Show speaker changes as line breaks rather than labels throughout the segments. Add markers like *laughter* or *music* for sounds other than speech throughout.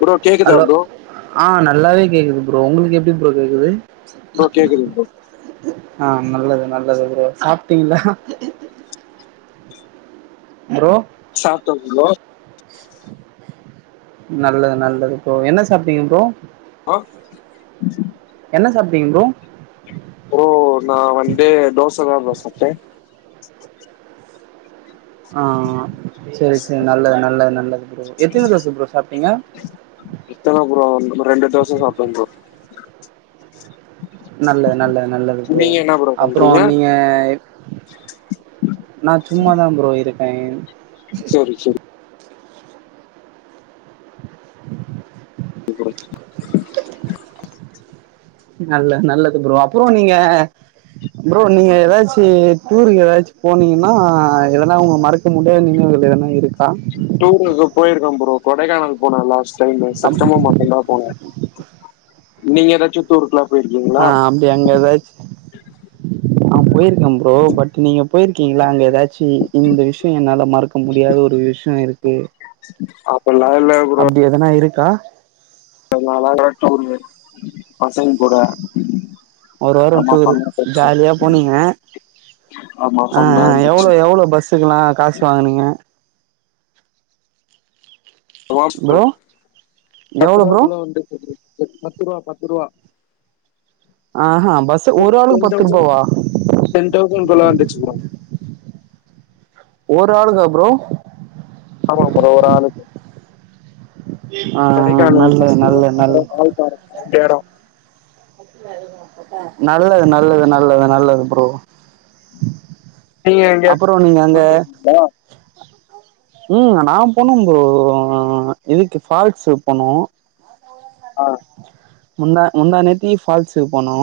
Bro கேக்குதா
hello
bro
ஆ நல்லாவே கேக்குது ப்ரோ உங்களுக்கு எப்டி ப்ரோ கேக்குது
ப்ரோ கேக்குது ப்ரோ
*unintelligible* ஆ நல்லது நல்லது ப்ரோ சாப்ட்டீங்களா ப்ரோ
சாப்ட ப்ரோ
நல்லது நல்லது ப்ரோ என்ன சாப்ட்டீங்க ப்ரோ
ஆ
டீங் ப்ரோ
ப்ரோ நா வந்து தோசதா ப்ரோ சாப்டே
ஆ செரி செரி நல்லது நல்லது நல்லது ப்ரோ எத்தனி தோசை ப்ரோ சாப்ட்டீங்க
இத்தனை ப்ரோ ரெண்டு தோச சாப்டே ப்ரோ
நல்லது நல்லது நல்லது ப்ரோ
நீங்க என்ன
அப்புற
பண்றீங்க
நீங்க நா சும்மாதான் ப்ரோ இருக்கே
செரி செரி *unintelligible*
நல்ல நல்லது ப்ரோ அப்புறோ நீங்க ப்ரோ நீங்க ஏதாச்சு டூருக்கு ஏதாச்சு போனீங்கன்னா எதனா உங்க மறக்க முடியாத நினைவு எதனா இருக்கா
டூருக்கு போயிருக்கோ ப்ரோ கொடைக்கானல் போனே லாஸ்ட் டைம்
அப்
செப்டம்பர் மாசந்தா போனே நீங்க ஏதாச்சி டூர்க்ல்லா
ஆ அப்டி அங்க ஏதாச்சு ஆ போயிருக்கே ப்ரோ பட் நீங்க போயிருக்கீங்களா அங்க ஏதாச்சு இந்த விஷய என்னால மறக் க்க முடியாத ஒரு விஷய இருக்கு
அப்பெல்லாம்
அப்டி எதனா இருக் கா
அழகா டூரு பசங்க கூட
ஒரு வார
ஆமா
டூர்
ஃபன்னா போச்சு
ஜாலியா போனீங்க
ஆமா
ஆ
ஃபன்னா
அ
இருந்துச்சு
எவ்ளோ எவ்ளோ பஸ்ஸுக்கல்லா காசு வாங்குனீங்க
ஆமா ப்ரோ
எவ்ளோ ப்ரோ
பத்ரூவாக்குள்ள வந்துருச்சு ப்ரோ பத்ரூவா பத்ரூவா
ஆஹா பஸ்ஸு
டென்
ஒரு ஆளுக்கு பத்து
டென்‌தௌஷன்
ரூபாவா
டென் தௌஷன்குல்ல வந்துச் தூரம்
ஒரு ஆளுக்கா ப்ரோ
ஆமா ப்ரோ ஒரு ஆளுக்கு
ஆ
கொடைக்கானல்
நல்லது
ஃபர்ஸ்டு
நல்ல நல்
அப்புறம் வால்பாறை ரெண்டு எட
நல்லது நல்லது நல்லது நல்லது ப்ரோ
நீங்க எங்கயாச்
அப்புறோ நீங்க அங்க
டூர் போயிருகீங்களா
ம் நா போனே ப்ரோ இதுக்கு ஃபால்ஸ்க்கு போனோ
ஆ
முந்தா முந்தா நேத்தி ஃபால்ஸுக்கு போனோ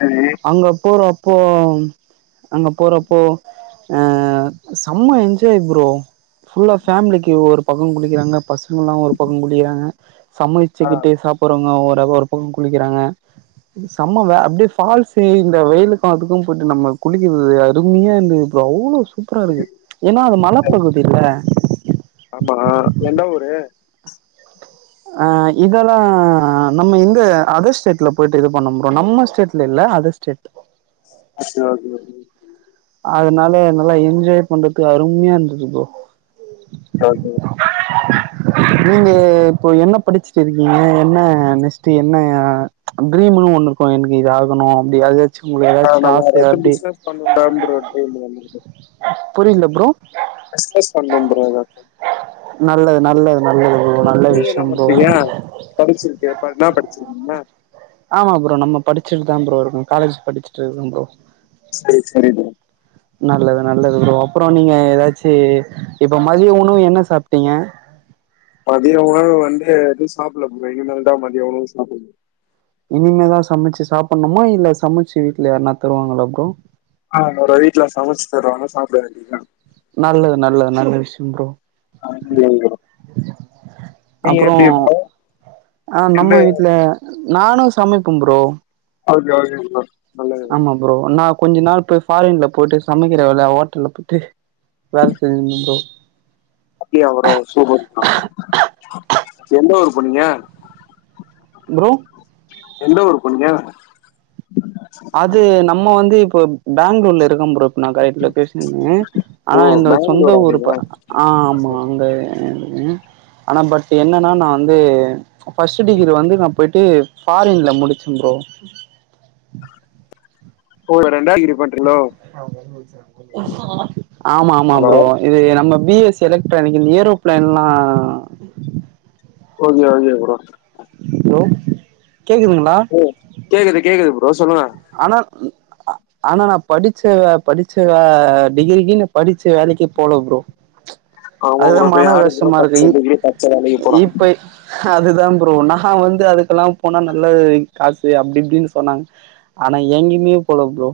சரி
அங்க போற போம் அங்க போறப்போ அ செம்ம என்ஜாய் ப்ரோ புல்லா பேமிலிக்கு ஒரு பக்க குளிக்கிறாங்க பசங்கல்லா ஒரு பக்க குளிக்கிறாங்க
ஆ
வச்சுக்கிட்டு சாப்பறவங்க ஒரு பக்க குளிக்கிறாங்க சம்ம வே அப்படியே ஃபால்ஸ் இந்த வெயிலு காத்துக்கு போயிட்டு நம்ம குளிக்கிறது அருமையா இந்த அவ்வளவ் சூப்பரா இருக்கு ஏன்னா அது
சரி
மலப்பகுதி இல்ல
ஆமா எந்த ஊரு
ஆ இதெல்லா நம்ம எங்க அதர் ஸ்டேட்ல போயிட்டு இது பண்ணம் ப்ரோ நம்ம ஸ்டேட்ல இல்ல அதர்ஸ்டேட்
ஆ செர் ஒகே
அதனால நல்லா என்ஜாய் பண்றதுக்கு அருமையா இருந்தது ப்ரோ
ஓகே ஓகே *inaudible*
நீங்க இப்போ என்ன படிச்சுட்டு இருக்கீங்க என்ன நெஸ்ட்ட் என்ன ட்ரீம்ன்னு ஒண்ணு இருக்கு எனக்கு இத ஆக்கணு அப்டியாது
ஆ நம்ம எது பிசிஸ்னஸ் பண்ணனுதா ப்ரோ டிரிம்
புரில்ல ப்ரோ
பிஸ்னஸ் பண்ணனு ப்ரோ
நல்லது நல்லது நல்லது நல்ல
நீங்க
விஷயோ
என்ன
ப்ரோ
பண்றீங்க படிச்சிருக்கீங்க ப- என்ன படிச்சிருக்கீங்க
ஆமா ப்ரோ நம்ம படிச்சுட்டு தா ப்ரோ இருக்கோ காலேஜ் படிச்சுட்டு இருக்கோ ப்ரோ
செரி செரிது
நல்லது நல்லது ப்ரோ அப்புறோ நீங்க ஏதாச்சு இப்ப மதியோ உணவு என்ன சாப்பிட்டீங்க
மதிய உணவு வந்து எதுவு சாப்டல ப்ரோ இனிமேல் தா மதியம் உணவு சாப்டனு
இனிமேலா சமைச்சு சாப்படணுமா இல்ல சமைச்சு வீட்டுல யருனா தருவாங்களோ ப்ரோ
ஆ என்னோட வீட்ல சமைச்சு தருவாங்க சாப்ட வேண்டியதுதா
நல்லது நல்லது நல்ல விஷயோ ப்ரோ
ஒகே ப்ரோ நீங்க
அப்புறோ
எப்டி ப்ரோ
ஆ நம்ம
எந்த
வீட்டுல நானு சமைப்போ ப்ரோ
ஒகே ஒகே ப்ரோ நல்லது
ஆமா ப்ரோ நா கொஞ்ச நாள் போய் ஃபாரின்ல போயிட்டு சமைக்கிற வேலையா ஹோட்டல்ல போயிட்டு வேலை செஞ்சிருந்த ப்ரோ
அப்டியா ப்ரோ சூப்பர் ப்ரோ எந்த ஊர் போனீங்க
ப்ரோ
எந்த ஊர் போனீங்க
அது நம்ம வந்து இப்போ பெங்களூர்ல இருக்கே ப்ரோ இப்போ நா கரெக்ட் லொகேஷனு
ஓ
ஆனா இந்த சொந்த
பெங்களூரா
ஊர்
நீங்க
ஆ அந்த ஆனா பட் என்னன்னா நா வந்து பர்ஸ்ட் டிகிரி வந்து நா போயிட் டு ஃபாரின்ல முடிச்சோ ப்ரோ
கோய்லர்
ஆமா ஆமா
ஹலோ
ப்ரோ இது நம்ம பி எஸ் எலக்ட்ரானிக் இந்த ஏரோப்பிளைன்லா
ஓகே ஓகே ப்ரோ
ப்ரோ கேக்குதுங்களா
ஓ கேக்குது கேக்குது
ஆனா
உ *inaudible*
ஆனா நான் படிச்ச படிச்ச வே டிகிரிக்கு படிச்ச வேலைக்கு போல ப்ரோ
ஆமா
அதுதா
ப்ரோ இப்ப
மன
யாரு ப்ரோ
கஷ்டமா இருக்கு
பச்ச
இப்
டிகிரி பச்ச வேலைக்கு போறா
இப்ப அதுதா ப்ரோ நா வந்து அதுக்கெல்லா போனா நல்லது காசு அப்டி இப்டின்னு சொன்னாங்க ஆனா எங்கயுமே போல ப்ரோ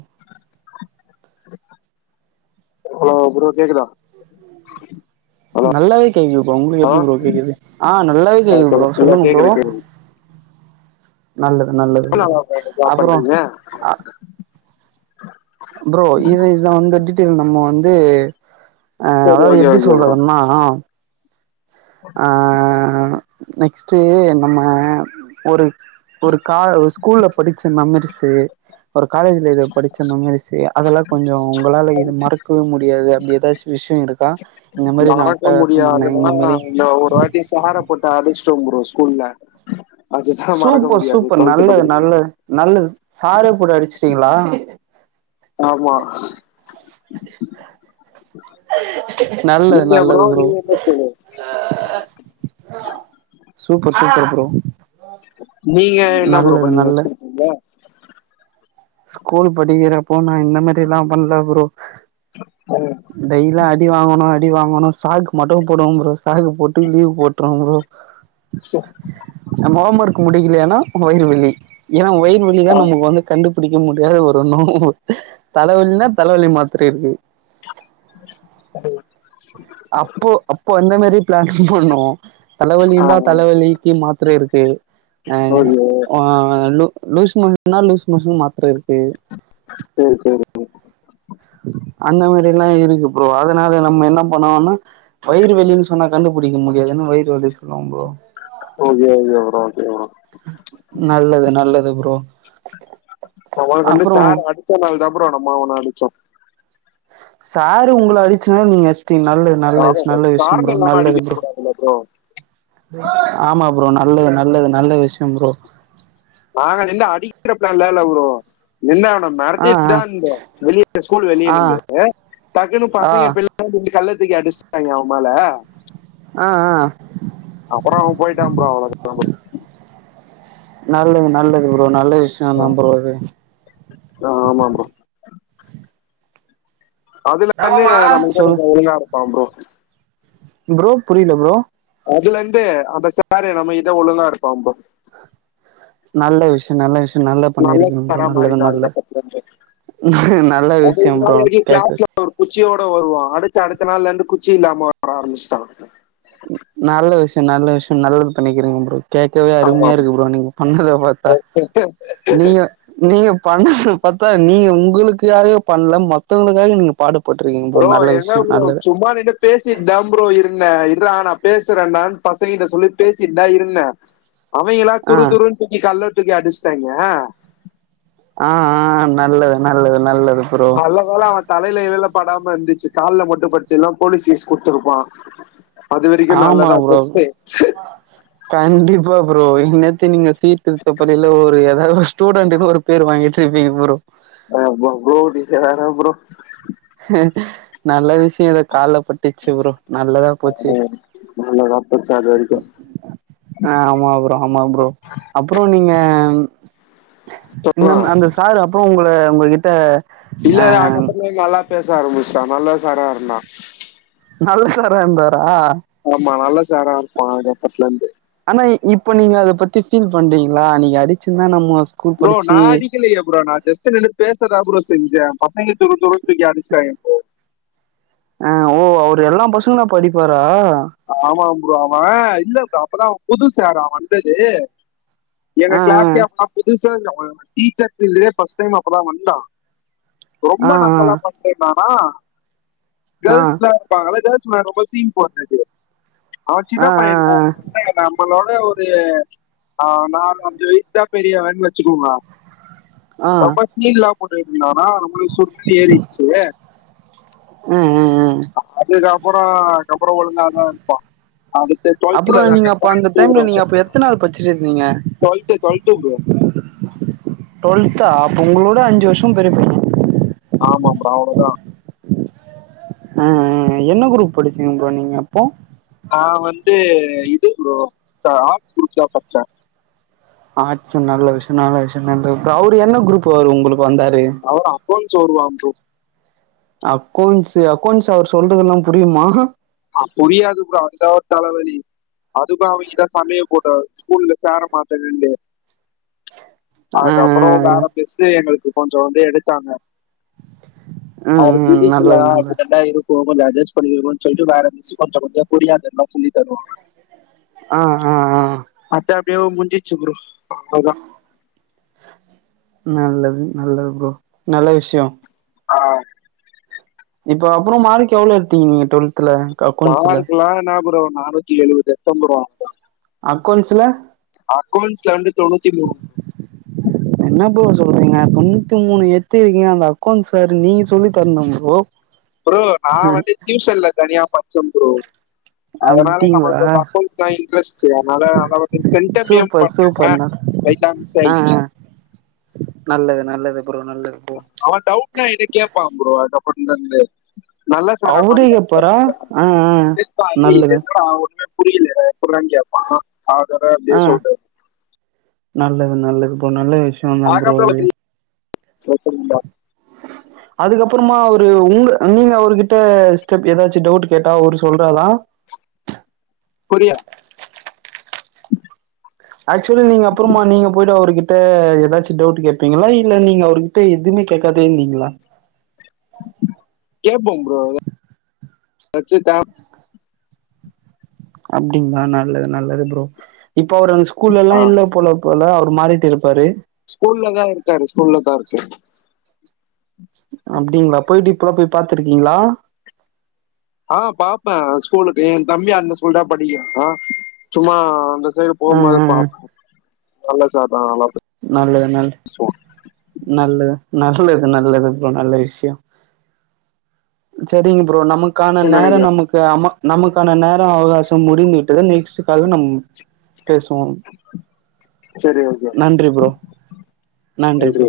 ஹலோ ப்ரோ கேக்குதா ஹலோ
நல்லாவே கேக்குது ப்ரோ ஒங்களுக்கு
ஆ
எப்டி ப்ரோ கேடக்குது ஆ நல்லாவே கேக்குது
சொல்லு
ப்ரோ
இல்ல
சொல்லுங்க ப்ரோ
கேக்குது கேக்குது
நல்லது நல்லது
எத்தன
ப்ரோ
நாள் போய்ட்டு
அப்புறோ
ஜாப்பண்றதே
அ ப்ரோ இ இத வந்து டீட்டல்ல நம்ம வந்து அ
சரி
அதாது
ஓகே
எப்டி
ஓகே ப்ரோ
சொல்றதுன்னா ஆ நெக்ஸ்ட்டு நம்ம ஒரு ஒரு கா ஸ்கூல்ல படிச்ச மேமரிசு ஒரு காலேஜ்ல இத படிச்ச மெமரிசு அதெல்லா கொஞ்சோ ஒங்களால இது மறக்கவே முடியாது ஏதாச்ச விஷயம் இருக்கா இந்த மாரி நா
மறக்க
அட்டகாசம் பண்ணே இந்த
முடியாதா
மாரி
இந்த ஒருவாட்டி சஹார போட்ட அடிச்சிட்டோம் பரோ ஸ்கூல்ல அதுதான் மறக்க
சூப்பர்
முடியாது
சூப்பர்
டுவெல்த்
நல்லது
படிக்கிறது
நல்லது நல்லது சாரெ போட்டு அடிச்சிட் ட்டீங்களா
ஆமா
நல்லது
நீங்க
நல்லது ப்ரோ
நீங்க என்ன ஸ்கூல்
சூப்பர் சூப்பர் ப்ரோ
நீங்க என்ன ப்ரோ
நல்லது
பண்ணிங்க
நல்ல
ஸ்கூல்ல
ஸ்கூல் படிக்கிற போனா இந்த மாதிரி எல்லா பண்ணல ப்ரோ *unintelligible* அடி வாங்கனு அடி வாங்கணு சாக்கு மட்டும் போடுவோம் ப்ரோ சாக்கு போட்டு லீவ் போட்ருவ ப்ரோ
சரி
நம்ம ஹோம் வொர்க் முடியக்கலையன்னா வயிருவலி ஏன்னா வயிருவலி தான் நமக்கு வந்து கண்டு புடிக்க முடியாத ஒருண்ணோ தலைவலினா தலைவலி மாத்திரி இருக்கு
சரி
அப்போ அப்போ அந்த மாதிரி பிளான் பண்ணோம் தலைவலிய தான் தலைவலிக்கு மாத்திர இருக்கு
ஓகே
லூஸ் மோஷன்னா லூஷ் மோஷன்க்கு மாத்திர இருக்கு
சேரி சேரி
அந்த மாதிரி எல்லா இருக்கு ப்ரோ அதனால நம்ம என்ன பண்ணோம்னா வயிறு வலின்னு சொன்னா கண்டு புடிக்க முடியாதுன்னு வயிறு வலி சொல்லுவ ப்ரோ
ஓகே ஓகே ப்ரோ சேரி ப்ரோ
நல்லது நல்லது ப்ரோ
அவன கண்டு
அப்றோ
சார் அடிச்சதன்னால தா ப்ரோ நம்ம அவன அடிச்சோ
சாரு உங்கள அடிச்சுனா நீங்க த்தி நல்லது
ஆமா
நல்லது நல்ல விஷயம் ப்ரோ
காரணம் இல்லாம
நல்லது
அடிக்க
ப்ரோ
கூடாதுல்ல ப்ரோ
ஆமா ப்ரோ நல்லது நல்லது நல்ல விஷயம் ப்ரோ
நாங்க நிண்டு அடிக்கிற பிளான்ல எல்ல இல்ல ப்ரோ நின்னு அவன
ஆ
மெரட்டிட்டுதான் இருந்து வெளியே ஸ்கூல் வெளியே
ஆ ஆ
நிண்டு டக்குனு
ஆ
பசங்க பின்னாடி இருந்து கல்ல தூக்கி அடிச்சிட்டாங்க அவ மேல
ஆ ஆ
அப்புறம் அவன் போயிட்டான் ப்ரோ அவ்வளவுதா ப்ரோ
நல்லது நல்லது ப்ரோ நல்ல விஷயம் தான் ப்ரோ இது
ஆமா ப்ரோ அதுல இருந்து நம்மகிட்ட
சொல்லு
கொஞ்ச ஒழுங்கா இருப்பா ப்ரோ
ப்ரோ புரியல ப்ரோ
அதுல எந்த அந்த சார நம்ம கிட்ட ஒழுங்கா இருப்பா ப்ரோ
நல்ல விஷயம் நல்ல விஷயம் நல்லா
நல்ல
பண்ணிருக்கங்க ப்ரோ
சாரா
நல்லது
மாறிட்டான்
நல்ல
அதுக்கப்புறத்துல இருந்து
நல்ல
அது
விஷயம்
முன்னாடி
ப்ரோ
வரைக்கும்
கேக்கு
கிளாஸ்ல ஒரு குச்சியோட வருவா அடுத்து அடுத்த நாள்ல இருந்து குச்சி இல்லாம வர ஆரம்ச்சட்டா
நல்ல விஷயம் நல்ல விஷயம் நல்லது பண்ணிக்கிறங்க ப்ரோ கேட்கவே
ஆமா
அருமையா இருக்கு ப்ரோ நீங்க பண்ணத பாத்தா நீங்க நீங்க பண்ணது பாத்தா நீங்க உங்களுக்காக பண்ல மத்தவங்களுக்காக நீங்க பாடு
ப்ரோ என்ன ப்ரோ சும்மாநிண்டு பேசிட்தான் ப்ரோ இருந்தே இர்ரா நான் பேசுறேன்டானு பசங்கிட்ட சொல்லிட்டு பேசிட்டு தான் இருந்தே அவங்கெல்லா
ஆ
துரு துருன்னு தூக்கி கல்ல தூக்கி அடிச்ட்டாங்கே
ஆ ஆ ஆ நல்லது நல்லது நல்லது ப்ரோ
நல்லகால அவ தலையிலகிலைல படாம இருந்துச்சு கால்ல மட்டும் பட்டுச்சு இல்லன்னா போலீஸ் கேஸ் குடுத்துருப்பா
ஆமாம் ப்ரோ கண்டிப்பா ப்ரோ ப்ரோ இந்நேரத்துக்கு நீங்க சீர்திருத்த பள்ளில ஒரு ஏதாவது ஒரு ஸ்டூடண்ட்டுன்னு ஒரு பேர் வாங்கிட்டு இருப்பீங்க ப்ரோ
அ ப்ரோ ப்ரோ டிசைன் வேனா ப்ரோ
நல்ல விஷயம் இது கால்ல பட்டிச்சு ப்ரோ நல்லதா போச்சு
நல்லதா போச்சு அது வரைக்கு
அ ஆமா ப்ரோ ஆமா ப்ரோ அப்புறோ நீங்க
ஆ
இந்தம் அந்த சாரு அப்போ உங்கள உங்க கிட்ட
இல்ல இல்ல அதுக்கப்புறம் நல்லா பேச ஆரம்பிஷ்டா நல்ல சாரா இருந்தான்
நல்ல சாராருந்தார்
ஆமா நல்லா சரா இருப்பான் அதுகப்பத்துல இருந்து
ஆனா இப்ப நீங்க அத பத்தி ஃபீல் பன்றீங்களா நீங்க அடிச்சுதான் நம்மோ
ப்ரோ நான் அடிக்கலையே ப்ரோ நான் ஜஸ்ட் நின்னு பேசதா ப்ரோ செஞ்சேன் பசங்க தூரு தூரு தூக்கி அடிஷ்டாங்கே ப்ரோ
ஆஹ் ஓ அவரு எல்லாம் பசங்களு அப்போ அடிப்பாரா
ஆமா ப்ரோ அவன் இல்ல ப்ரோ அப்பதான் அவன் புதுசு அவன் வந்தது எங்க
ஆ
கிளாஸ்ளையே அவன்தான் புதுசாருந்தான் டீஷர்ட்லியே ப்ர்ஸ்ட் டைம் அப்பதான் வந்தான் ரொம்ப
ஆ
நக்கலா பண்ணினா ஆ
ஆ ஆ
கேர்ள்ஸ்லா இருப்பாங்கள கேர்ள்ஸ் முன்னாடி ரொம்ப சீன் போடுறது அவ
ஆ
சின்ன
ஆ
பையன்டா அவன் நம்மளோட என்ன ஒரு அஹ் நாலு அஞ்சு வயசு தான் பெரியவன்னு வச்சுக்கோங்க
ஆ ஆ
ரொம்ப சீன்லா போட்டுட்டு இருந்தானா நம்ளுக்கு சுற்றுன்னு ஏறிறுச்சு
ம் ம்
அப்புறம் அப்புறம் ஒழுங்காதான் இருப்பா அடுத்து
அப்புறோ
டுவல்த்லதா
நீங்க அப்ப அந்த
*unintelligible* ஒரு
டைம்ல நீங்க
வருஷம்
அப்ப எத்தனாவது படிச்சிருந்தீங்க
டொல்த்து டொல்த்து புரோ
டுவெல்த்தா உங்களோட அஞ்சு வருஷம் பெரிய பையன்ங்க
ஆமாம் அவ்ளோதா
அ அ என்ன குரூப் படிச்சுங்க நீங்க அப்போ
அ ஆர்ட்ஸ் குரூப்ஸ்தா பட்சே
*unintelligible* அவரு என்ன குரூப்பு வந்தாரு
அவர் அக்கௌண்ட்ஸ் வருவான் ப்ரோ
அக்கோன்ஸு அகோன்ஸ் அவர் சொல்றதுலாம் புரியுமா
அ புரியாது ப்ரோ அதுதா தல வலி அதுப அவங்க இத சமைய போட்ட ஸ்கூல்ல சேர மாட்டேன்னுட்டு ச்
ஆ
அதுக்கப்புறம்
ஆ ஆ
வேற மிஸ்ஸு எங்களுக்கு கொஞ்சம் வந்து எடுத்தாங்க
ம்
அவது
ம்
புதுசுல
நல்லது நல்லது
அப்படிதாண்டா இருக்கும் கொஞ்சம் அட்ஜஸ்ட் பண்ணி இருனு சொல் வேற மிஸ்ஸு கொஞ்சோ கொஞ்சோ புரியாததெல்லாம் சொல்லித்தருவாங்க
அ அ அ
எப்டியோ முஞ்சிச்சு ப்ரோ அவ்ளோதான்
நல்லது நல்லது ப்ரோ நல்ல விஷ்யம்
அஹ்ஹ்
இப்போ அப்புறம் மார்க் எவ்ளோ எடுத்தீங்க டுவல்த்
மார்க்குலா என்ன ப்ரோ நானூத்தி எழுவது எடுத்தேன் ப்ரோ
ஆக்கோன்சுல
அக்கௌன்ட்ஸ்ல வந்து தொண்ணூத்தி மூனு
என்ன ப்ரோ சொல்றீங்க தொண்ணூத்தி மூணு எடுத்திருக்கீங்க அந்த அக்கௌண்ட்ஸ் வேற நீங்க சொல்லி தரணு ப்ரோ
ப்ரோ நா வந்து டியூசன்ல தனியா படிச்ச ப்ரோ அதனால
அப்டிங்களா
நம்மளுக்கு அக்கௌன்ட்ஸ்ல இன்ட்ரெஸ்ட் அதனால அந்தளவுக்கு சென்டம் ஏம்
சூப்பர்
பண்ண
சூப்பர்
லைட்டா மிஸ் ஆயிச்சு
ந
அவ டவுட்ன என்ட கேப்பா ப்ரோ அதுக்கப்பறதுல இருந்து
அவரே கேப்பாரா ஆ ஆ நல்லது
*unintelligible* புரியல எப்பிட்றானு கேப்பா அவட அப்டியே
ஆ
சொல்லுவா
நல்லது நல்லது இப்ப நல்ல விஷ்யோ தா ப்ரோ இது
சேர் சேரி நண்பா
அதுக்கப்பறமா அவரு உங்க அ நீங்க அவருகிட்ட ஸ்டெப் எதாச்சு டவுட்டு கேட்டா அவரு சொல்றாரா
புரியா
ஆக்சுவலி நீங்க அப்பறமா நீங்க போயிட்டு அவருகிட்ட எதாச்சு டவுட்டு கேப்பீங்ளா இல்ல நீங்க அவருகிட்ட எதும் மே கேட்காதே இருந்தீங்ளா
கேப்போங் ப்ரோ வச்சி தா
அப்டிங்ளா நல்லது நல்லது ப்ரோ இப்ப அவரு அந்த ஸ்கூல்லலா இல்ல போல போல அவரு மாறிட்டாரு
ஸ்கூல்ல தா இருக்காரு ஸ்கூல்லதா இருக்காரு
அப்டிங்ளா போயிட்டு இப்பலா போய் பாத்திருக்கீங்ளா
ஆ பாப்பே ஸ்கூலுக்கு எ தம்பி அந்த ஸ்கூல்தா படிக்கிறா சும்மா அந்த சைடு
ஆ
போகும்போது
ஆ, ஆ.
பாப்பே நல்ல சார் தா ஆனா
நல்லது நல்ல நல்லது நல்லது நல்லது ப்ரோ நல்ல விஷ்யோ செரிங்க ப்ரோ நமக்கான நேர
நினைக்கிறேன்
நமக்கு அம நமக்கான நேர அவகாசம் முடிந்து விட்டது நெக்ஸ்ட்டு கால்ல நம் பேசுவோம்
சரி ஓகே
நன்றி ப்ரோ நன்றி ப்ரோ